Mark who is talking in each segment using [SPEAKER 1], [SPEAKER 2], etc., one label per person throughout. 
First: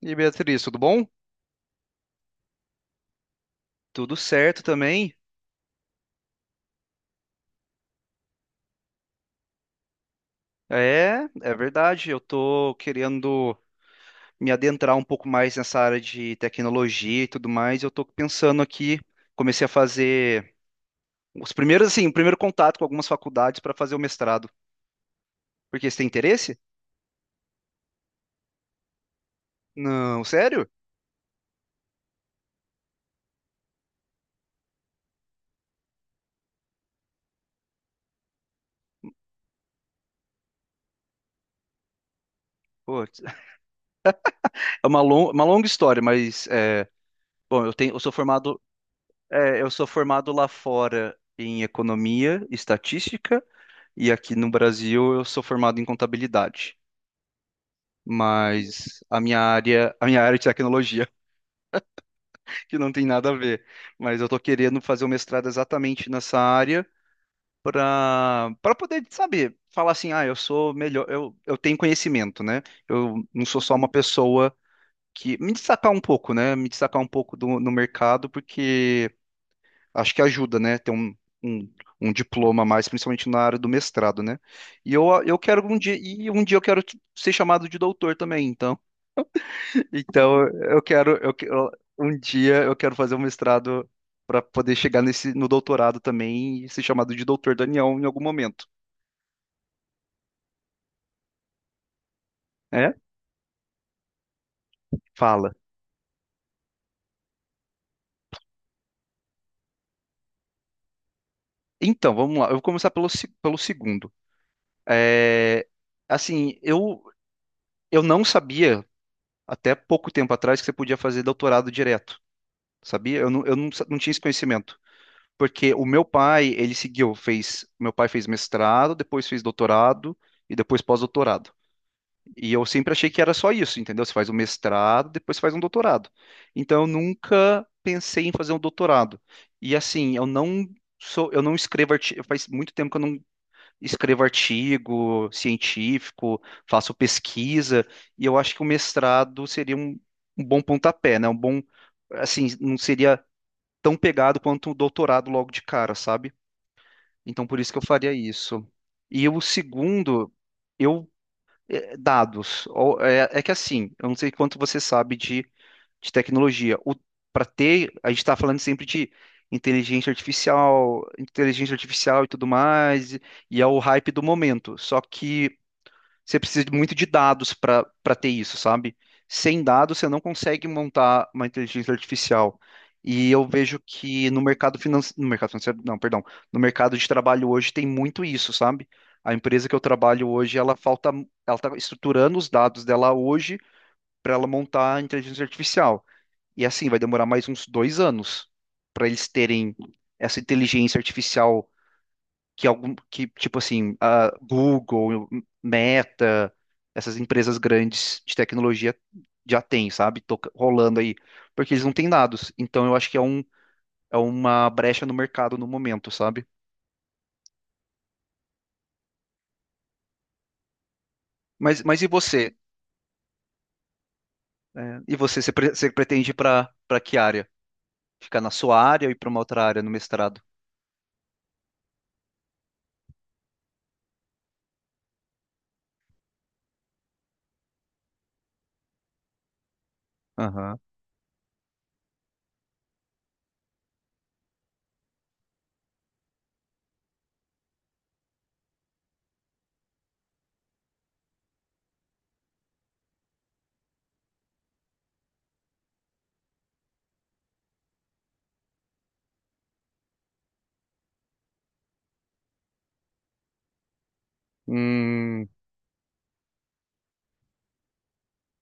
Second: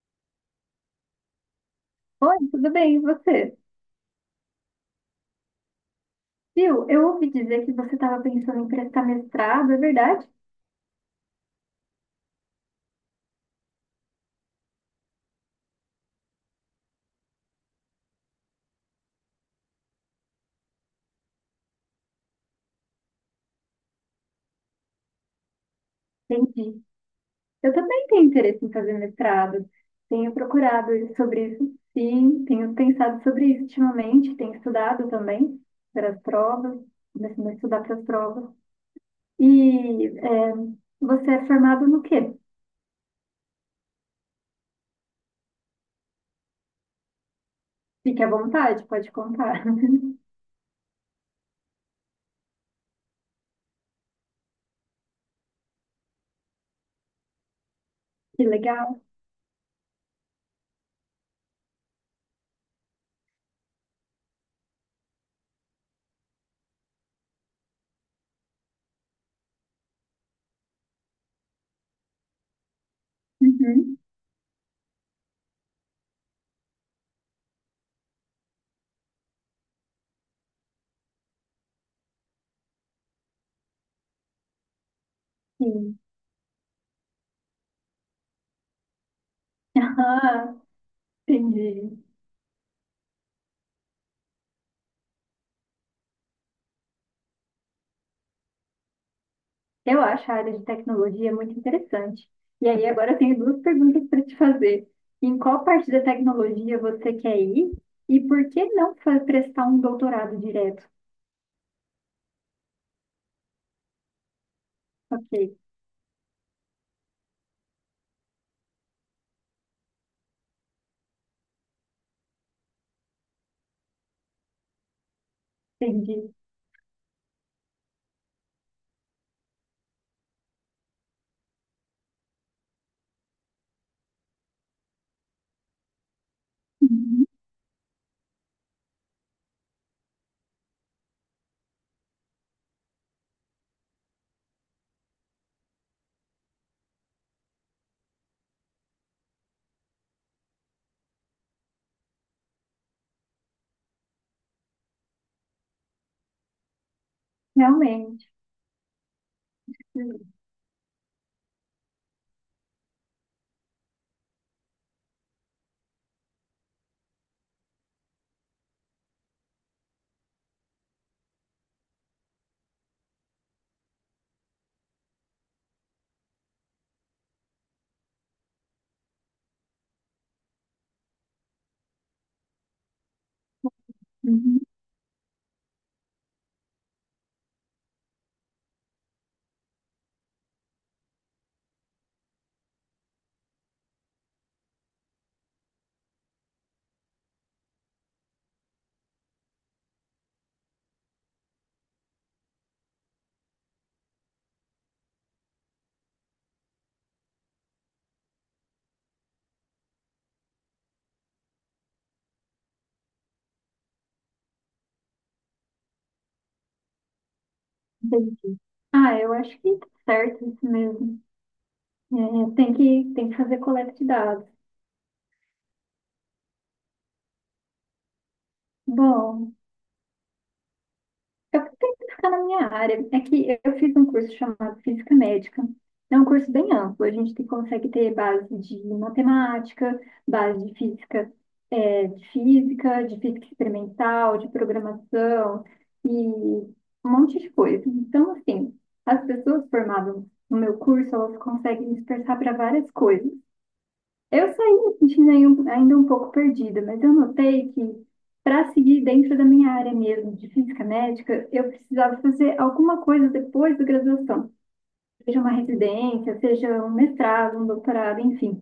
[SPEAKER 1] E aí, Beatriz, tudo bom?
[SPEAKER 2] Oi, tudo bem? E você?
[SPEAKER 1] Tudo certo também?
[SPEAKER 2] Viu, eu ouvi dizer que você estava pensando em prestar mestrado, é verdade?
[SPEAKER 1] É, é verdade. Eu tô querendo me adentrar um pouco mais nessa área de tecnologia e tudo mais. Eu tô pensando aqui, comecei a fazer os primeiros, assim, o primeiro contato com algumas faculdades para fazer o mestrado. Porque você tem interesse?
[SPEAKER 2] Entendi. Eu também tenho interesse em fazer mestrado.
[SPEAKER 1] Não,
[SPEAKER 2] Tenho
[SPEAKER 1] sério?
[SPEAKER 2] procurado sobre isso, sim. Tenho pensado sobre isso ultimamente. Tenho estudado também para as provas. Começando a estudar para as provas. E é, você é formado no quê?
[SPEAKER 1] Putz. É uma longa história, mas é, bom, eu sou
[SPEAKER 2] Fique à
[SPEAKER 1] formado,
[SPEAKER 2] vontade, pode
[SPEAKER 1] é,
[SPEAKER 2] contar.
[SPEAKER 1] eu sou formado lá fora em economia, estatística e aqui no Brasil eu sou formado em contabilidade.
[SPEAKER 2] Que legal.
[SPEAKER 1] Mas a minha área é de tecnologia, que não tem nada a ver. Mas eu tô querendo fazer o mestrado exatamente nessa área para poder saber, falar assim, ah, eu sou melhor, eu tenho conhecimento, né? Eu não sou só uma
[SPEAKER 2] Uhum,
[SPEAKER 1] pessoa que me destacar um pouco, né? Me destacar um pouco do, no mercado, porque acho que ajuda, né? Ter um Um diploma a mais, principalmente na área do mestrado, né? E eu quero um dia,
[SPEAKER 2] sim.
[SPEAKER 1] e um dia eu quero ser chamado de doutor também, então. Então,
[SPEAKER 2] Ah,
[SPEAKER 1] eu quero,
[SPEAKER 2] entendi.
[SPEAKER 1] um dia eu quero fazer um mestrado para poder chegar nesse, no doutorado também e ser chamado de Doutor Daniel em algum momento.
[SPEAKER 2] Eu acho a área de tecnologia muito interessante. E aí,
[SPEAKER 1] É?
[SPEAKER 2] agora eu tenho duas perguntas para te fazer. Em
[SPEAKER 1] Fala.
[SPEAKER 2] qual parte da tecnologia você quer ir? E por que não fa- prestar um doutorado direto?
[SPEAKER 1] Então, vamos lá. Eu vou começar pelo, se- pelo segundo.
[SPEAKER 2] Ok,
[SPEAKER 1] É, assim, eu, não sabia, até pouco tempo atrás, que você podia fazer doutorado direto. Sabia? Eu não tinha esse conhecimento. Porque o meu
[SPEAKER 2] entendi.
[SPEAKER 1] pai, ele seguiu, fez, meu pai fez mestrado, depois fez doutorado e depois pós-doutorado. E eu sempre achei que era só isso, entendeu? Você faz um mestrado, depois você faz um doutorado. Então eu
[SPEAKER 2] Uhum.
[SPEAKER 1] nunca pensei em fazer um doutorado. E assim, eu não sou, eu não escrevo artigo, faz muito tempo que eu não escrevo artigo científico, faço pesquisa, e eu acho que o mestrado seria um bom pontapé, né? Um bom, assim, não seria tão pegado quanto o doutorado logo de cara, sabe? Então por isso que eu faria
[SPEAKER 2] Realmente.
[SPEAKER 1] isso. E o segundo, eu é, dados. É que assim, eu não sei quanto você sabe de tecnologia. Para ter, a gente está falando sempre de inteligência artificial e tudo mais, e é o hype do momento. Só que você precisa muito de dados para ter isso, sabe? Sem dados, você não consegue montar uma inteligência artificial. E eu vejo que no
[SPEAKER 2] Uhum.
[SPEAKER 1] mercado financeiro, no mercado financeiro, não, perdão, no mercado de trabalho hoje tem muito isso, sabe? A empresa que eu trabalho hoje, ela falta, ela está estruturando os dados dela hoje para ela montar a inteligência artificial. E assim, vai demorar mais uns 2 anos para eles terem essa inteligência artificial que algum que tipo assim, a Google, Meta, essas empresas grandes de tecnologia já tem, sabe? Rolando aí, porque eles não têm dados. Então eu acho que é uma brecha no mercado no momento, sabe?
[SPEAKER 2] Entendi. Ah, eu acho que tá certo isso mesmo.
[SPEAKER 1] Mas e você?
[SPEAKER 2] É, tem que fazer coleta de dados.
[SPEAKER 1] E você pretende ir para que área? Ficar na sua área ou ir para uma
[SPEAKER 2] Bom,
[SPEAKER 1] outra área no mestrado?
[SPEAKER 2] eu tento ficar na minha área. É que eu fiz um curso chamado Física Médica. É um curso bem amplo. A gente consegue ter base de matemática, base de
[SPEAKER 1] Aham.
[SPEAKER 2] física, de física experimental, de programação e um monte de coisa. Então, assim, as pessoas formadas no meu curso, elas conseguem dispersar para várias coisas. Eu saí me sentindo aí ainda um pouco perdida, mas eu notei que para seguir dentro da minha área mesmo de física médica, eu precisava fazer alguma coisa depois da graduação, seja
[SPEAKER 1] Hum,
[SPEAKER 2] uma residência, seja um mestrado, um doutorado, enfim.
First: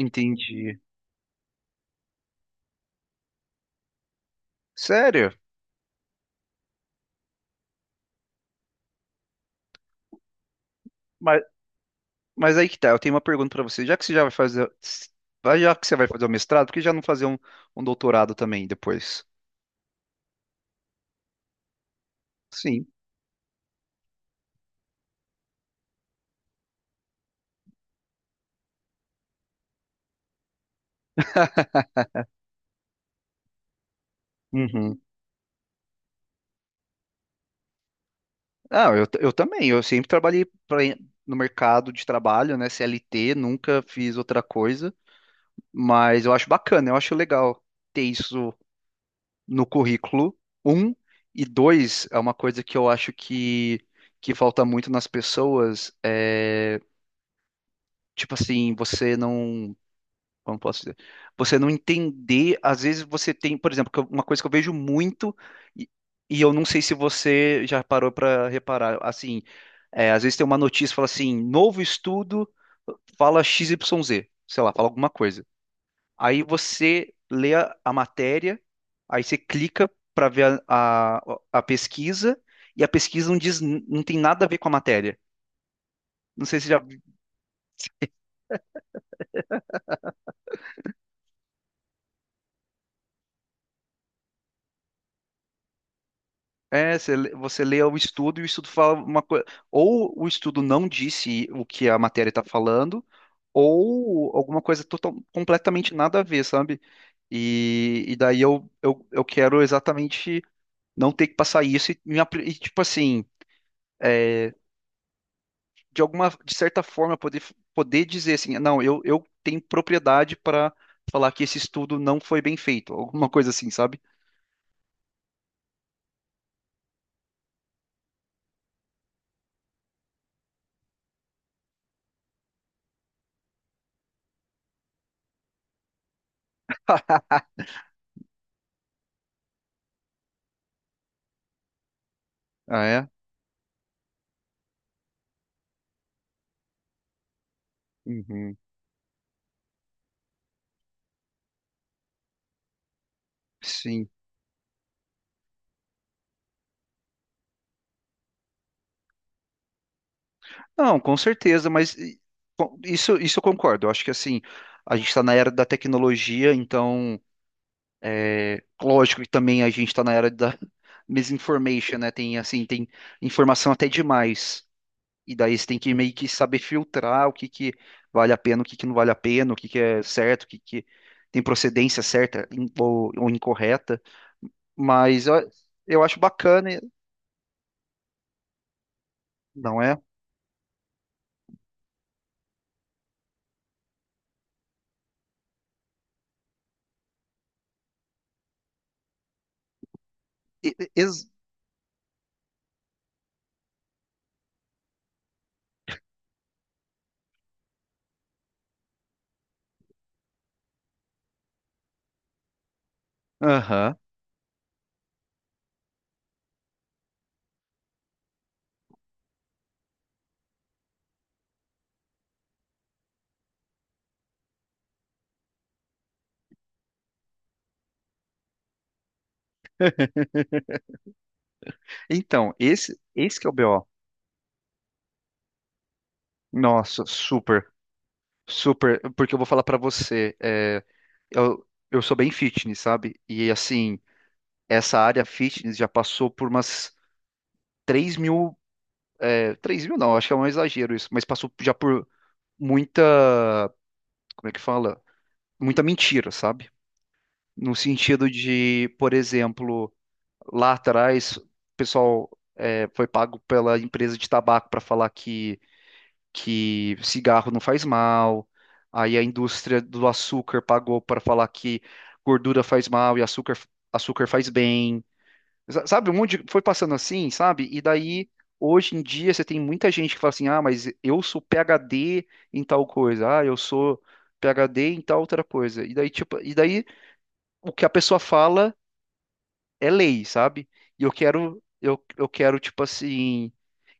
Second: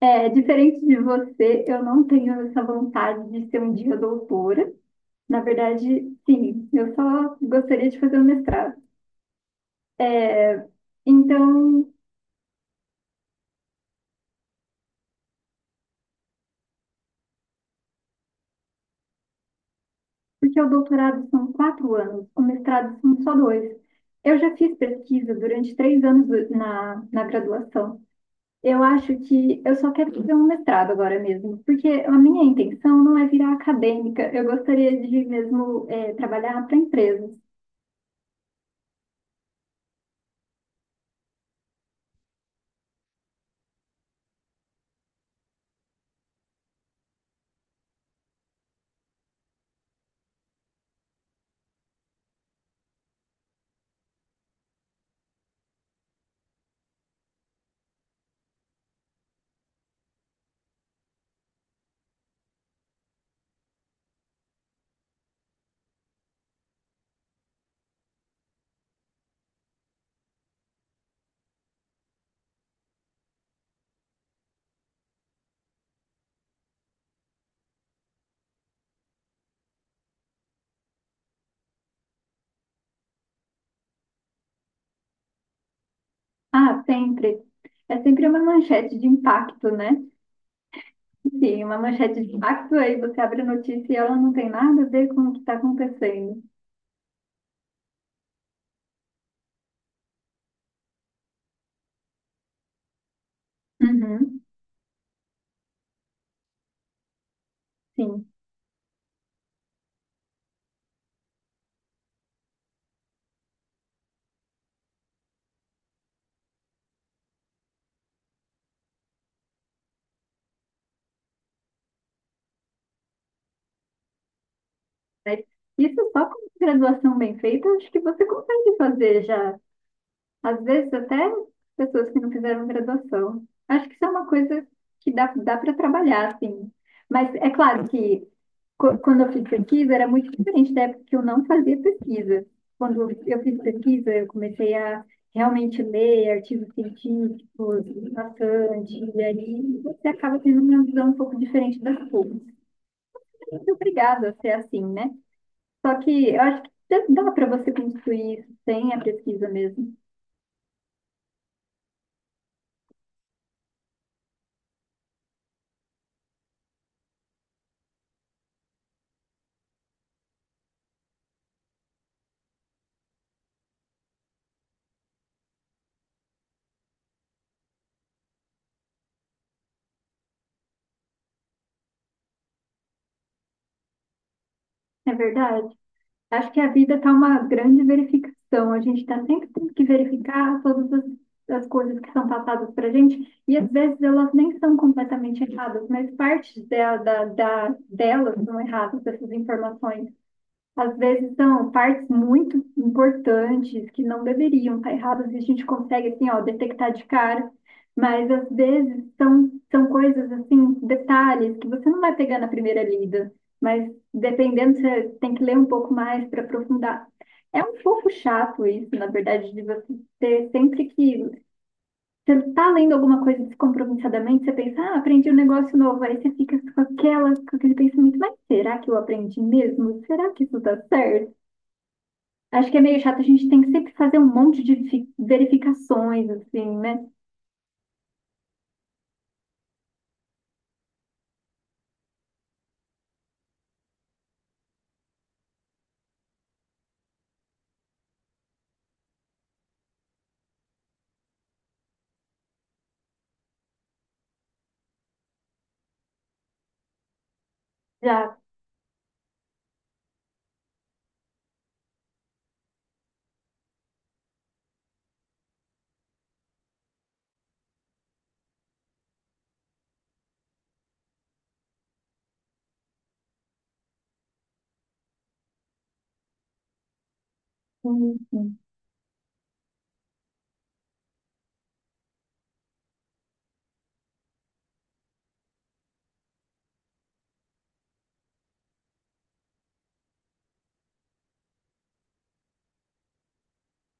[SPEAKER 2] É, diferente de você, eu não tenho essa vontade de ser um dia doutora.
[SPEAKER 1] Sério?
[SPEAKER 2] Na verdade, sim, eu só gostaria de fazer um mestrado. É, então,
[SPEAKER 1] Mas aí que tá, eu tenho uma pergunta pra você. Já que você já vai fazer, já que você vai fazer o mestrado, por que já não fazer um doutorado também depois?
[SPEAKER 2] porque o doutorado são 4 anos, o
[SPEAKER 1] Sim.
[SPEAKER 2] mestrado são só dois. Eu já fiz pesquisa durante 3 anos na graduação. Eu acho que eu só quero fazer um mestrado agora mesmo, porque a minha intenção não é virar acadêmica, eu gostaria
[SPEAKER 1] Uhum.
[SPEAKER 2] de mesmo trabalhar para empresas.
[SPEAKER 1] Ah, eu também. Eu sempre trabalhei pra, no mercado de trabalho, né? CLT, nunca fiz outra coisa. Mas eu acho bacana, eu acho legal ter isso no currículo. Um, e dois, é uma coisa que eu acho que falta muito nas pessoas. É, tipo assim, você não. Como posso dizer? Você não entender, às vezes você tem, por exemplo, uma coisa que eu vejo muito e, e eu não sei se você já parou para reparar, assim, às vezes tem uma notícia que fala assim, novo estudo fala X, Y, Z, sei lá, fala alguma coisa. Aí você lê a matéria, aí você clica para ver a pesquisa e a pesquisa não diz, não tem nada a ver com a matéria. Não sei se já.
[SPEAKER 2] Ah, sempre. É sempre uma manchete de impacto, né? Sim, uma manchete de impacto, aí você abre a notícia e ela não tem nada a ver com o que está acontecendo.
[SPEAKER 1] Você lê o estudo e o estudo fala uma coisa. Ou o estudo não disse o que a matéria está falando, ou
[SPEAKER 2] Uhum,
[SPEAKER 1] alguma coisa total, completamente nada a ver, sabe? E
[SPEAKER 2] sim.
[SPEAKER 1] daí eu quero exatamente não ter que passar isso tipo assim, de alguma, de certa forma, poder dizer assim, não, eu tenho propriedade para falar que esse estudo não foi bem feito, alguma coisa assim, sabe?
[SPEAKER 2] Mas isso só com graduação bem feita, acho que você consegue fazer já. Às vezes até pessoas que não fizeram graduação. Acho que isso é uma coisa que dá para trabalhar, assim. Mas é claro que quando eu fiz pesquisa era muito diferente da época que eu não fazia pesquisa.
[SPEAKER 1] Ah, é?
[SPEAKER 2] Quando eu fiz pesquisa, eu comecei a realmente ler artigos científicos
[SPEAKER 1] Uhum,
[SPEAKER 2] bastante, e aí você acaba tendo uma visão um pouco diferente das coisas. Você é
[SPEAKER 1] sim.
[SPEAKER 2] obrigado a ser assim, né? Só que eu acho que dá para você construir isso sem a pesquisa mesmo.
[SPEAKER 1] Não, com certeza, mas isso eu concordo. Eu acho que assim, a gente está na era da tecnologia, então, lógico que também a gente está na era da misinformation, né? Tem assim, tem informação até demais. E daí você tem que meio que saber filtrar o que que vale a pena, o que que não vale a pena, o que que é certo, o que que tem procedência certa ou incorreta.
[SPEAKER 2] É
[SPEAKER 1] Mas eu,
[SPEAKER 2] verdade.
[SPEAKER 1] eu acho
[SPEAKER 2] Acho que
[SPEAKER 1] bacana,
[SPEAKER 2] a vida está uma grande verificação. A gente está sempre tendo
[SPEAKER 1] não
[SPEAKER 2] que
[SPEAKER 1] é?
[SPEAKER 2] verificar todas as coisas que são passadas para a gente. E às vezes elas nem são completamente erradas, mas partes delas são erradas, essas informações.
[SPEAKER 1] E- e-
[SPEAKER 2] Às
[SPEAKER 1] ex-
[SPEAKER 2] vezes são partes muito importantes que não deveriam estar erradas e a gente consegue assim, ó, detectar de cara, mas às vezes são coisas assim, detalhes que você não vai pegar na primeira lida, mas
[SPEAKER 1] Aham.
[SPEAKER 2] dependendo, você tem que ler um pouco mais para aprofundar. É um pouco chato isso, na verdade, de você ter sempre que você está lendo alguma coisa descompromissadamente, você pensa, ah, aprendi um negócio novo, aí você fica com com aquele pensamento, mas será que eu aprendi mesmo? Será que isso está certo?
[SPEAKER 1] Então,
[SPEAKER 2] Acho que é
[SPEAKER 1] esse,
[SPEAKER 2] meio chato, a
[SPEAKER 1] esse que
[SPEAKER 2] gente
[SPEAKER 1] é o
[SPEAKER 2] tem que
[SPEAKER 1] BO.
[SPEAKER 2] sempre fazer um monte de verificações, assim,
[SPEAKER 1] Nossa,
[SPEAKER 2] né?
[SPEAKER 1] super, super. Porque eu vou falar pra você, eu, eu sou bem fitness, sabe? E assim, essa área fitness já passou por umas 3 mil. 3 mil não, acho que é um exagero isso, mas passou já por muita. Como é que fala? Muita mentira, sabe? No sentido
[SPEAKER 2] Já
[SPEAKER 1] de, por exemplo. Lá atrás, o pessoal foi pago pela empresa de tabaco para falar que cigarro não faz mal. Aí a indústria do açúcar pagou para falar que gordura faz mal e açúcar, açúcar faz bem. Sabe, um monte de, foi passando assim, sabe? E
[SPEAKER 2] hum,
[SPEAKER 1] daí,
[SPEAKER 2] hum,
[SPEAKER 1] hoje em dia, você tem muita gente que fala assim: ah, mas eu sou PhD em tal coisa, ah, eu sou PhD em tal outra coisa. E daí, tipo, e daí o que a pessoa fala é lei, sabe? E eu quero, tipo assim.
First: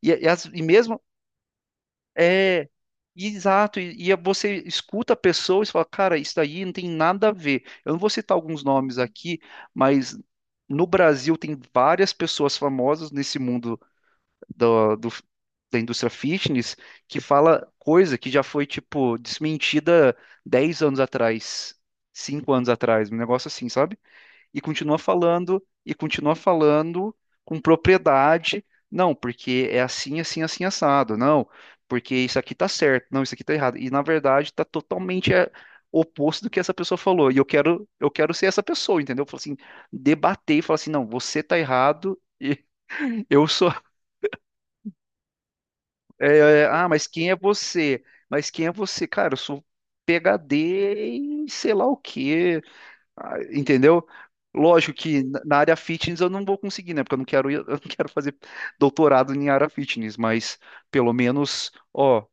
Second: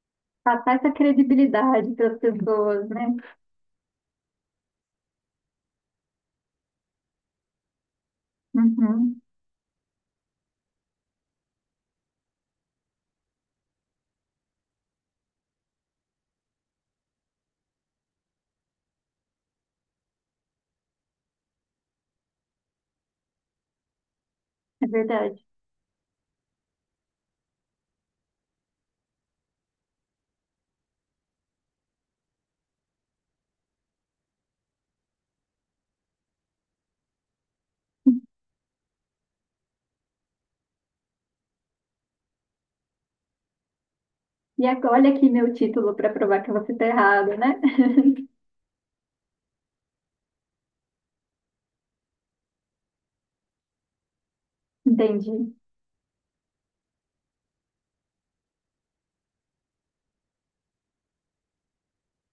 [SPEAKER 1] E
[SPEAKER 2] passar essa
[SPEAKER 1] mesmo.
[SPEAKER 2] credibilidade para as
[SPEAKER 1] É.
[SPEAKER 2] pessoas, né?
[SPEAKER 1] Exato. E você escuta a pessoa e você fala, cara, isso daí não tem nada a ver. Eu não vou citar alguns nomes
[SPEAKER 2] Uhum,
[SPEAKER 1] aqui, mas no Brasil tem várias pessoas famosas nesse mundo do, do- da indústria fitness que fala coisa que já foi, tipo, desmentida 10 anos atrás, 5 anos atrás, um negócio assim, sabe?
[SPEAKER 2] é verdade.
[SPEAKER 1] E continua falando com propriedade. Não, porque é assim, assim, assim, assado. Não, porque isso aqui tá certo. Não, isso aqui tá errado. E na verdade tá totalmente oposto do que essa pessoa falou. E eu quero ser essa pessoa, entendeu? Eu falo assim, debater e falar assim, não, você tá errado. E eu sou.
[SPEAKER 2] E agora, olha aqui meu título para
[SPEAKER 1] é,
[SPEAKER 2] provar que
[SPEAKER 1] é,
[SPEAKER 2] você está
[SPEAKER 1] ah, mas
[SPEAKER 2] errado,
[SPEAKER 1] quem é
[SPEAKER 2] né?
[SPEAKER 1] você? Mas quem é você? Cara, eu sou PhD em sei lá o quê. Ah, entendeu? Lógico que na
[SPEAKER 2] Entendi.
[SPEAKER 1] na área fitness eu não vou conseguir, né? Porque eu não quero, eu não quero fazer doutorado em área fitness, mas pelo menos, ó,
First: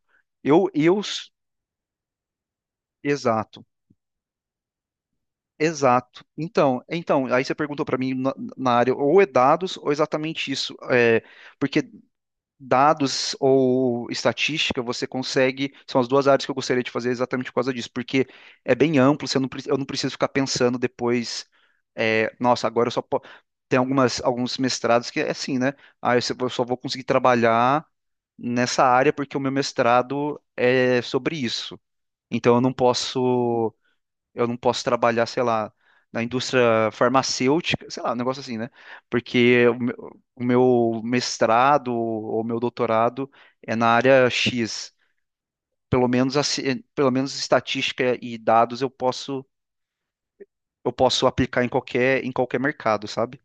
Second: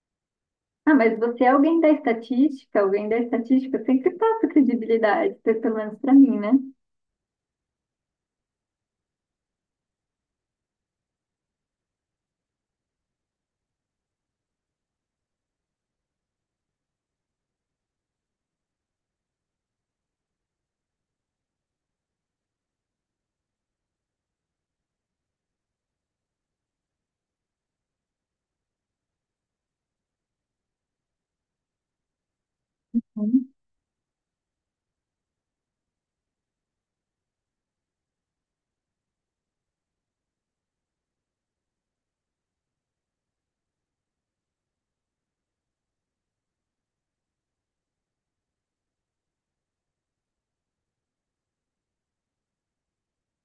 [SPEAKER 1] eu,
[SPEAKER 2] Ah,
[SPEAKER 1] eu,
[SPEAKER 2] mas você é alguém da
[SPEAKER 1] exato,
[SPEAKER 2] estatística sempre passa credibilidade, pelo menos para
[SPEAKER 1] exato.
[SPEAKER 2] mim, né?
[SPEAKER 1] Então, aí você perguntou para mim na área, ou é dados ou é exatamente isso, porque dados ou estatística, você consegue. São as duas áreas que eu gostaria de fazer exatamente por causa disso, porque é bem amplo, você não, pre- eu não preciso ficar pensando depois, nossa, agora eu só. Tem algumas, alguns mestrados que é assim, né? Ah, eu só vou conseguir trabalhar nessa área porque o meu mestrado é sobre isso. Então eu não
[SPEAKER 2] Uhum.
[SPEAKER 1] posso. Eu não posso trabalhar, sei lá, na indústria farmacêutica, sei lá, um negócio assim, né? Porque o meu mestrado ou meu doutorado é na área X. Pelo menos estatística e dados eu posso, aplicar em qualquer, mercado, sabe?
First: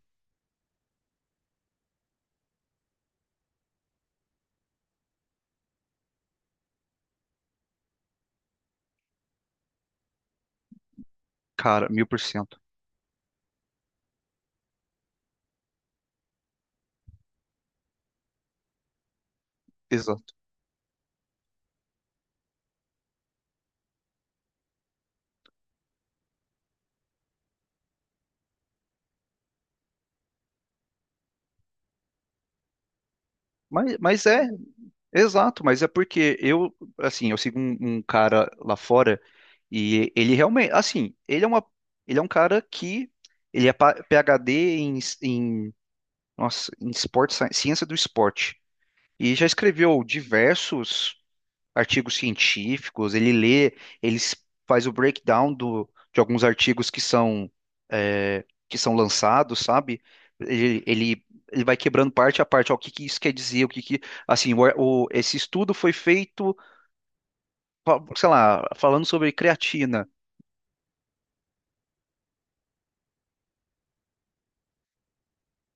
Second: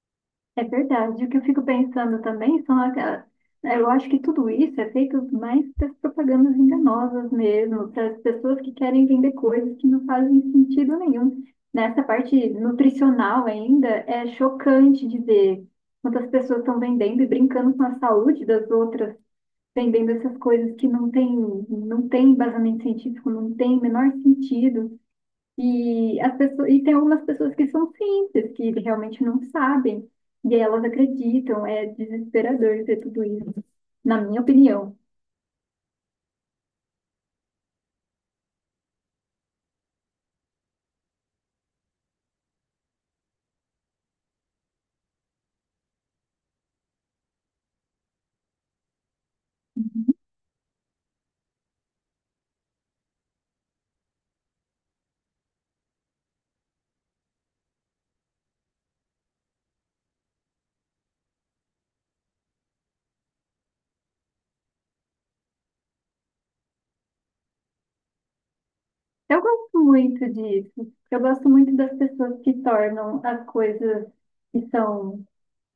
[SPEAKER 2] É verdade. O que eu fico pensando também são aquelas. Né, eu acho que tudo isso é feito mais para as propagandas enganosas mesmo, para as pessoas que querem vender coisas que não fazem sentido nenhum.
[SPEAKER 1] Cara,
[SPEAKER 2] Nessa
[SPEAKER 1] mil por
[SPEAKER 2] parte
[SPEAKER 1] cento.
[SPEAKER 2] nutricional ainda, é chocante de ver quantas pessoas estão vendendo e brincando com a saúde das outras, vendendo
[SPEAKER 1] Exato.
[SPEAKER 2] essas coisas que não tem embasamento científico, não tem o menor sentido. E, tem algumas pessoas que são simples, que realmente não sabem, e aí elas acreditam, é desesperador ver tudo isso,
[SPEAKER 1] Mas,
[SPEAKER 2] na
[SPEAKER 1] mas
[SPEAKER 2] minha
[SPEAKER 1] é.
[SPEAKER 2] opinião.
[SPEAKER 1] Exato, mas é porque eu, assim, eu sigo um cara lá fora e ele realmente, assim, ele é uma, ele é um cara que ele é PhD em esporte, ciência do esporte e já escreveu diversos artigos científicos, ele lê, ele s- faz o breakdown do, de alguns artigos que são, que são lançados, sabe? Ele, ele, ele vai quebrando parte a parte, ó, o que que isso quer dizer, o que que, assim, esse estudo foi feito, sei lá, falando sobre
[SPEAKER 2] Eu gosto
[SPEAKER 1] creatina,
[SPEAKER 2] muito disso, eu gosto muito das pessoas que tornam as coisas que são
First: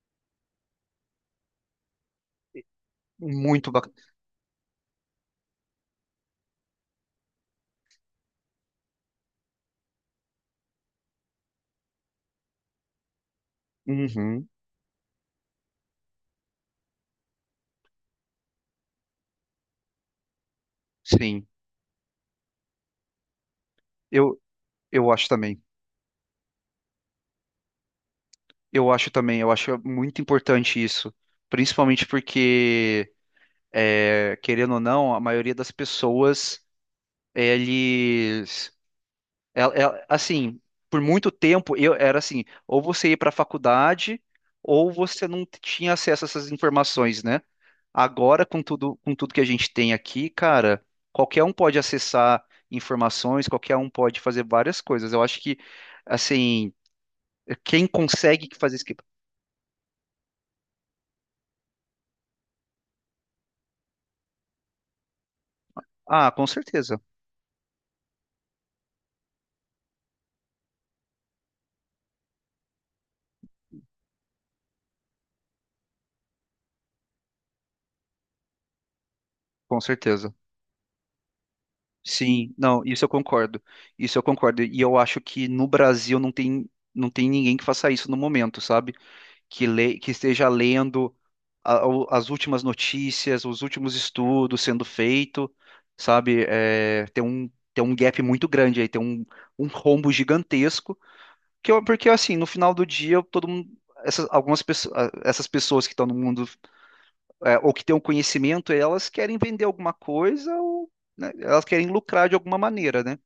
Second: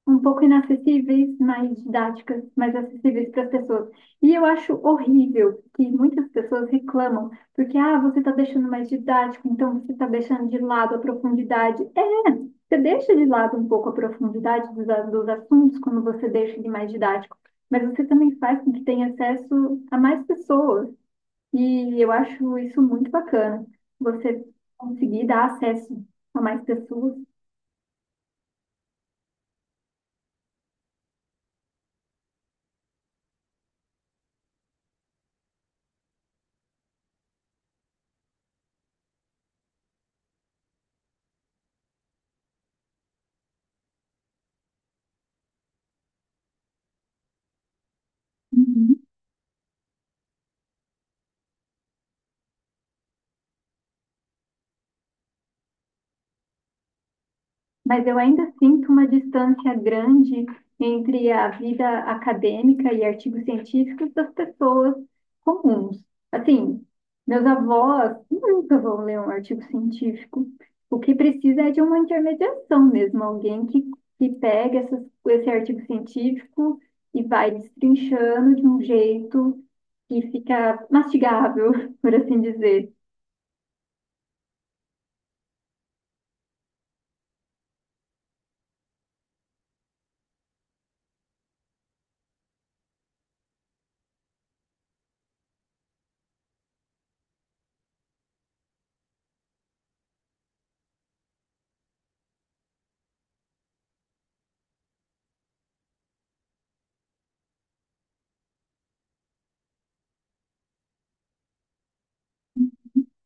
[SPEAKER 2] um pouco inacessíveis, mais didáticas, mais acessíveis para as
[SPEAKER 1] muito
[SPEAKER 2] pessoas.
[SPEAKER 1] bacana.
[SPEAKER 2] E eu acho horrível que muitas pessoas reclamam, porque, ah, você está deixando mais didático, então você está deixando de lado a profundidade. É, você deixa de lado um pouco a
[SPEAKER 1] Uhum,
[SPEAKER 2] profundidade dos assuntos quando você deixa de mais didático, mas você também faz com que tenha acesso a mais pessoas.
[SPEAKER 1] sim,
[SPEAKER 2] E eu acho isso muito bacana,
[SPEAKER 1] eu,
[SPEAKER 2] você
[SPEAKER 1] eu
[SPEAKER 2] conseguir
[SPEAKER 1] acho
[SPEAKER 2] dar
[SPEAKER 1] também,
[SPEAKER 2] acesso a mais pessoas.
[SPEAKER 1] eu acho também, eu acho muito importante isso, principalmente porque, querendo ou não, a maioria das pessoas, eles, assim, por muito tempo eu era assim, ou você ia para a faculdade ou você não tinha acesso a essas informações, né? Agora com tudo
[SPEAKER 2] Uhum.
[SPEAKER 1] com tudo que a gente tem aqui, cara, qualquer um pode acessar informações, qualquer um pode fazer várias coisas. Eu acho que assim, quem
[SPEAKER 2] Mas eu
[SPEAKER 1] consegue
[SPEAKER 2] ainda
[SPEAKER 1] fazer isso
[SPEAKER 2] sinto uma distância grande entre a vida acadêmica e artigos científicos das pessoas comuns.
[SPEAKER 1] ah, com
[SPEAKER 2] Assim,
[SPEAKER 1] certeza
[SPEAKER 2] meus avós nunca vão ler um artigo científico. O que precisa é de uma intermediação mesmo, que pega esse artigo científico e vai destrinchando de um jeito
[SPEAKER 1] com
[SPEAKER 2] que
[SPEAKER 1] certeza
[SPEAKER 2] fica mastigável, por assim
[SPEAKER 1] Sim, não,
[SPEAKER 2] dizer.
[SPEAKER 1] isso eu concordo. Isso eu concordo. E eu acho que no Brasil não tem ninguém que faça isso no momento, sabe? Que esteja lendo as últimas notícias, os últimos estudos sendo feito, sabe? É, tem um gap muito grande aí, tem um rombo gigantesco, porque assim, no final do dia, todo mundo, essas, algumas pessoas, essas pessoas que estão no mundo, ou que têm o conhecimento, elas querem vender alguma coisa, ou, né, elas querem lucrar de alguma maneira, né?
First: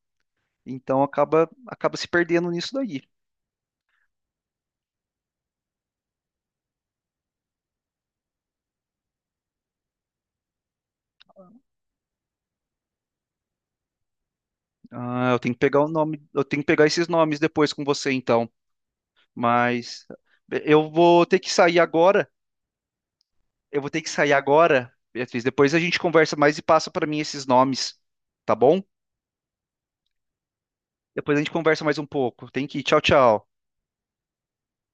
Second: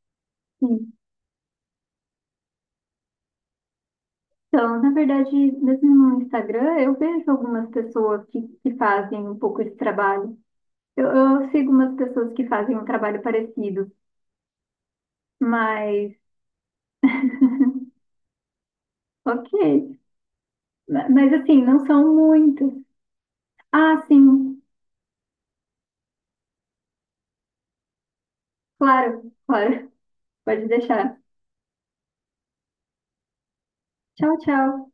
[SPEAKER 1] Então acaba se perdendo nisso daí.
[SPEAKER 2] Então, na verdade, mesmo no Instagram, eu vejo algumas pessoas que fazem um pouco esse trabalho. Eu sigo umas pessoas que fazem um trabalho parecido,
[SPEAKER 1] Ah, eu tenho que pegar o
[SPEAKER 2] mas
[SPEAKER 1] nome, eu tenho que pegar esses nomes depois com você, então.
[SPEAKER 2] ok.
[SPEAKER 1] Mas eu vou
[SPEAKER 2] Mas
[SPEAKER 1] ter que
[SPEAKER 2] assim,
[SPEAKER 1] sair
[SPEAKER 2] não são
[SPEAKER 1] agora.
[SPEAKER 2] muitas.
[SPEAKER 1] Eu vou ter
[SPEAKER 2] Ah,
[SPEAKER 1] que sair
[SPEAKER 2] sim,
[SPEAKER 1] agora, Beatriz. Depois a gente conversa mais e passa para mim esses nomes, tá bom?
[SPEAKER 2] claro, claro. Pode deixar.
[SPEAKER 1] Depois a gente conversa mais um pouco. Tem que ir. Tchau, tchau.
[SPEAKER 2] Tchau, tchau.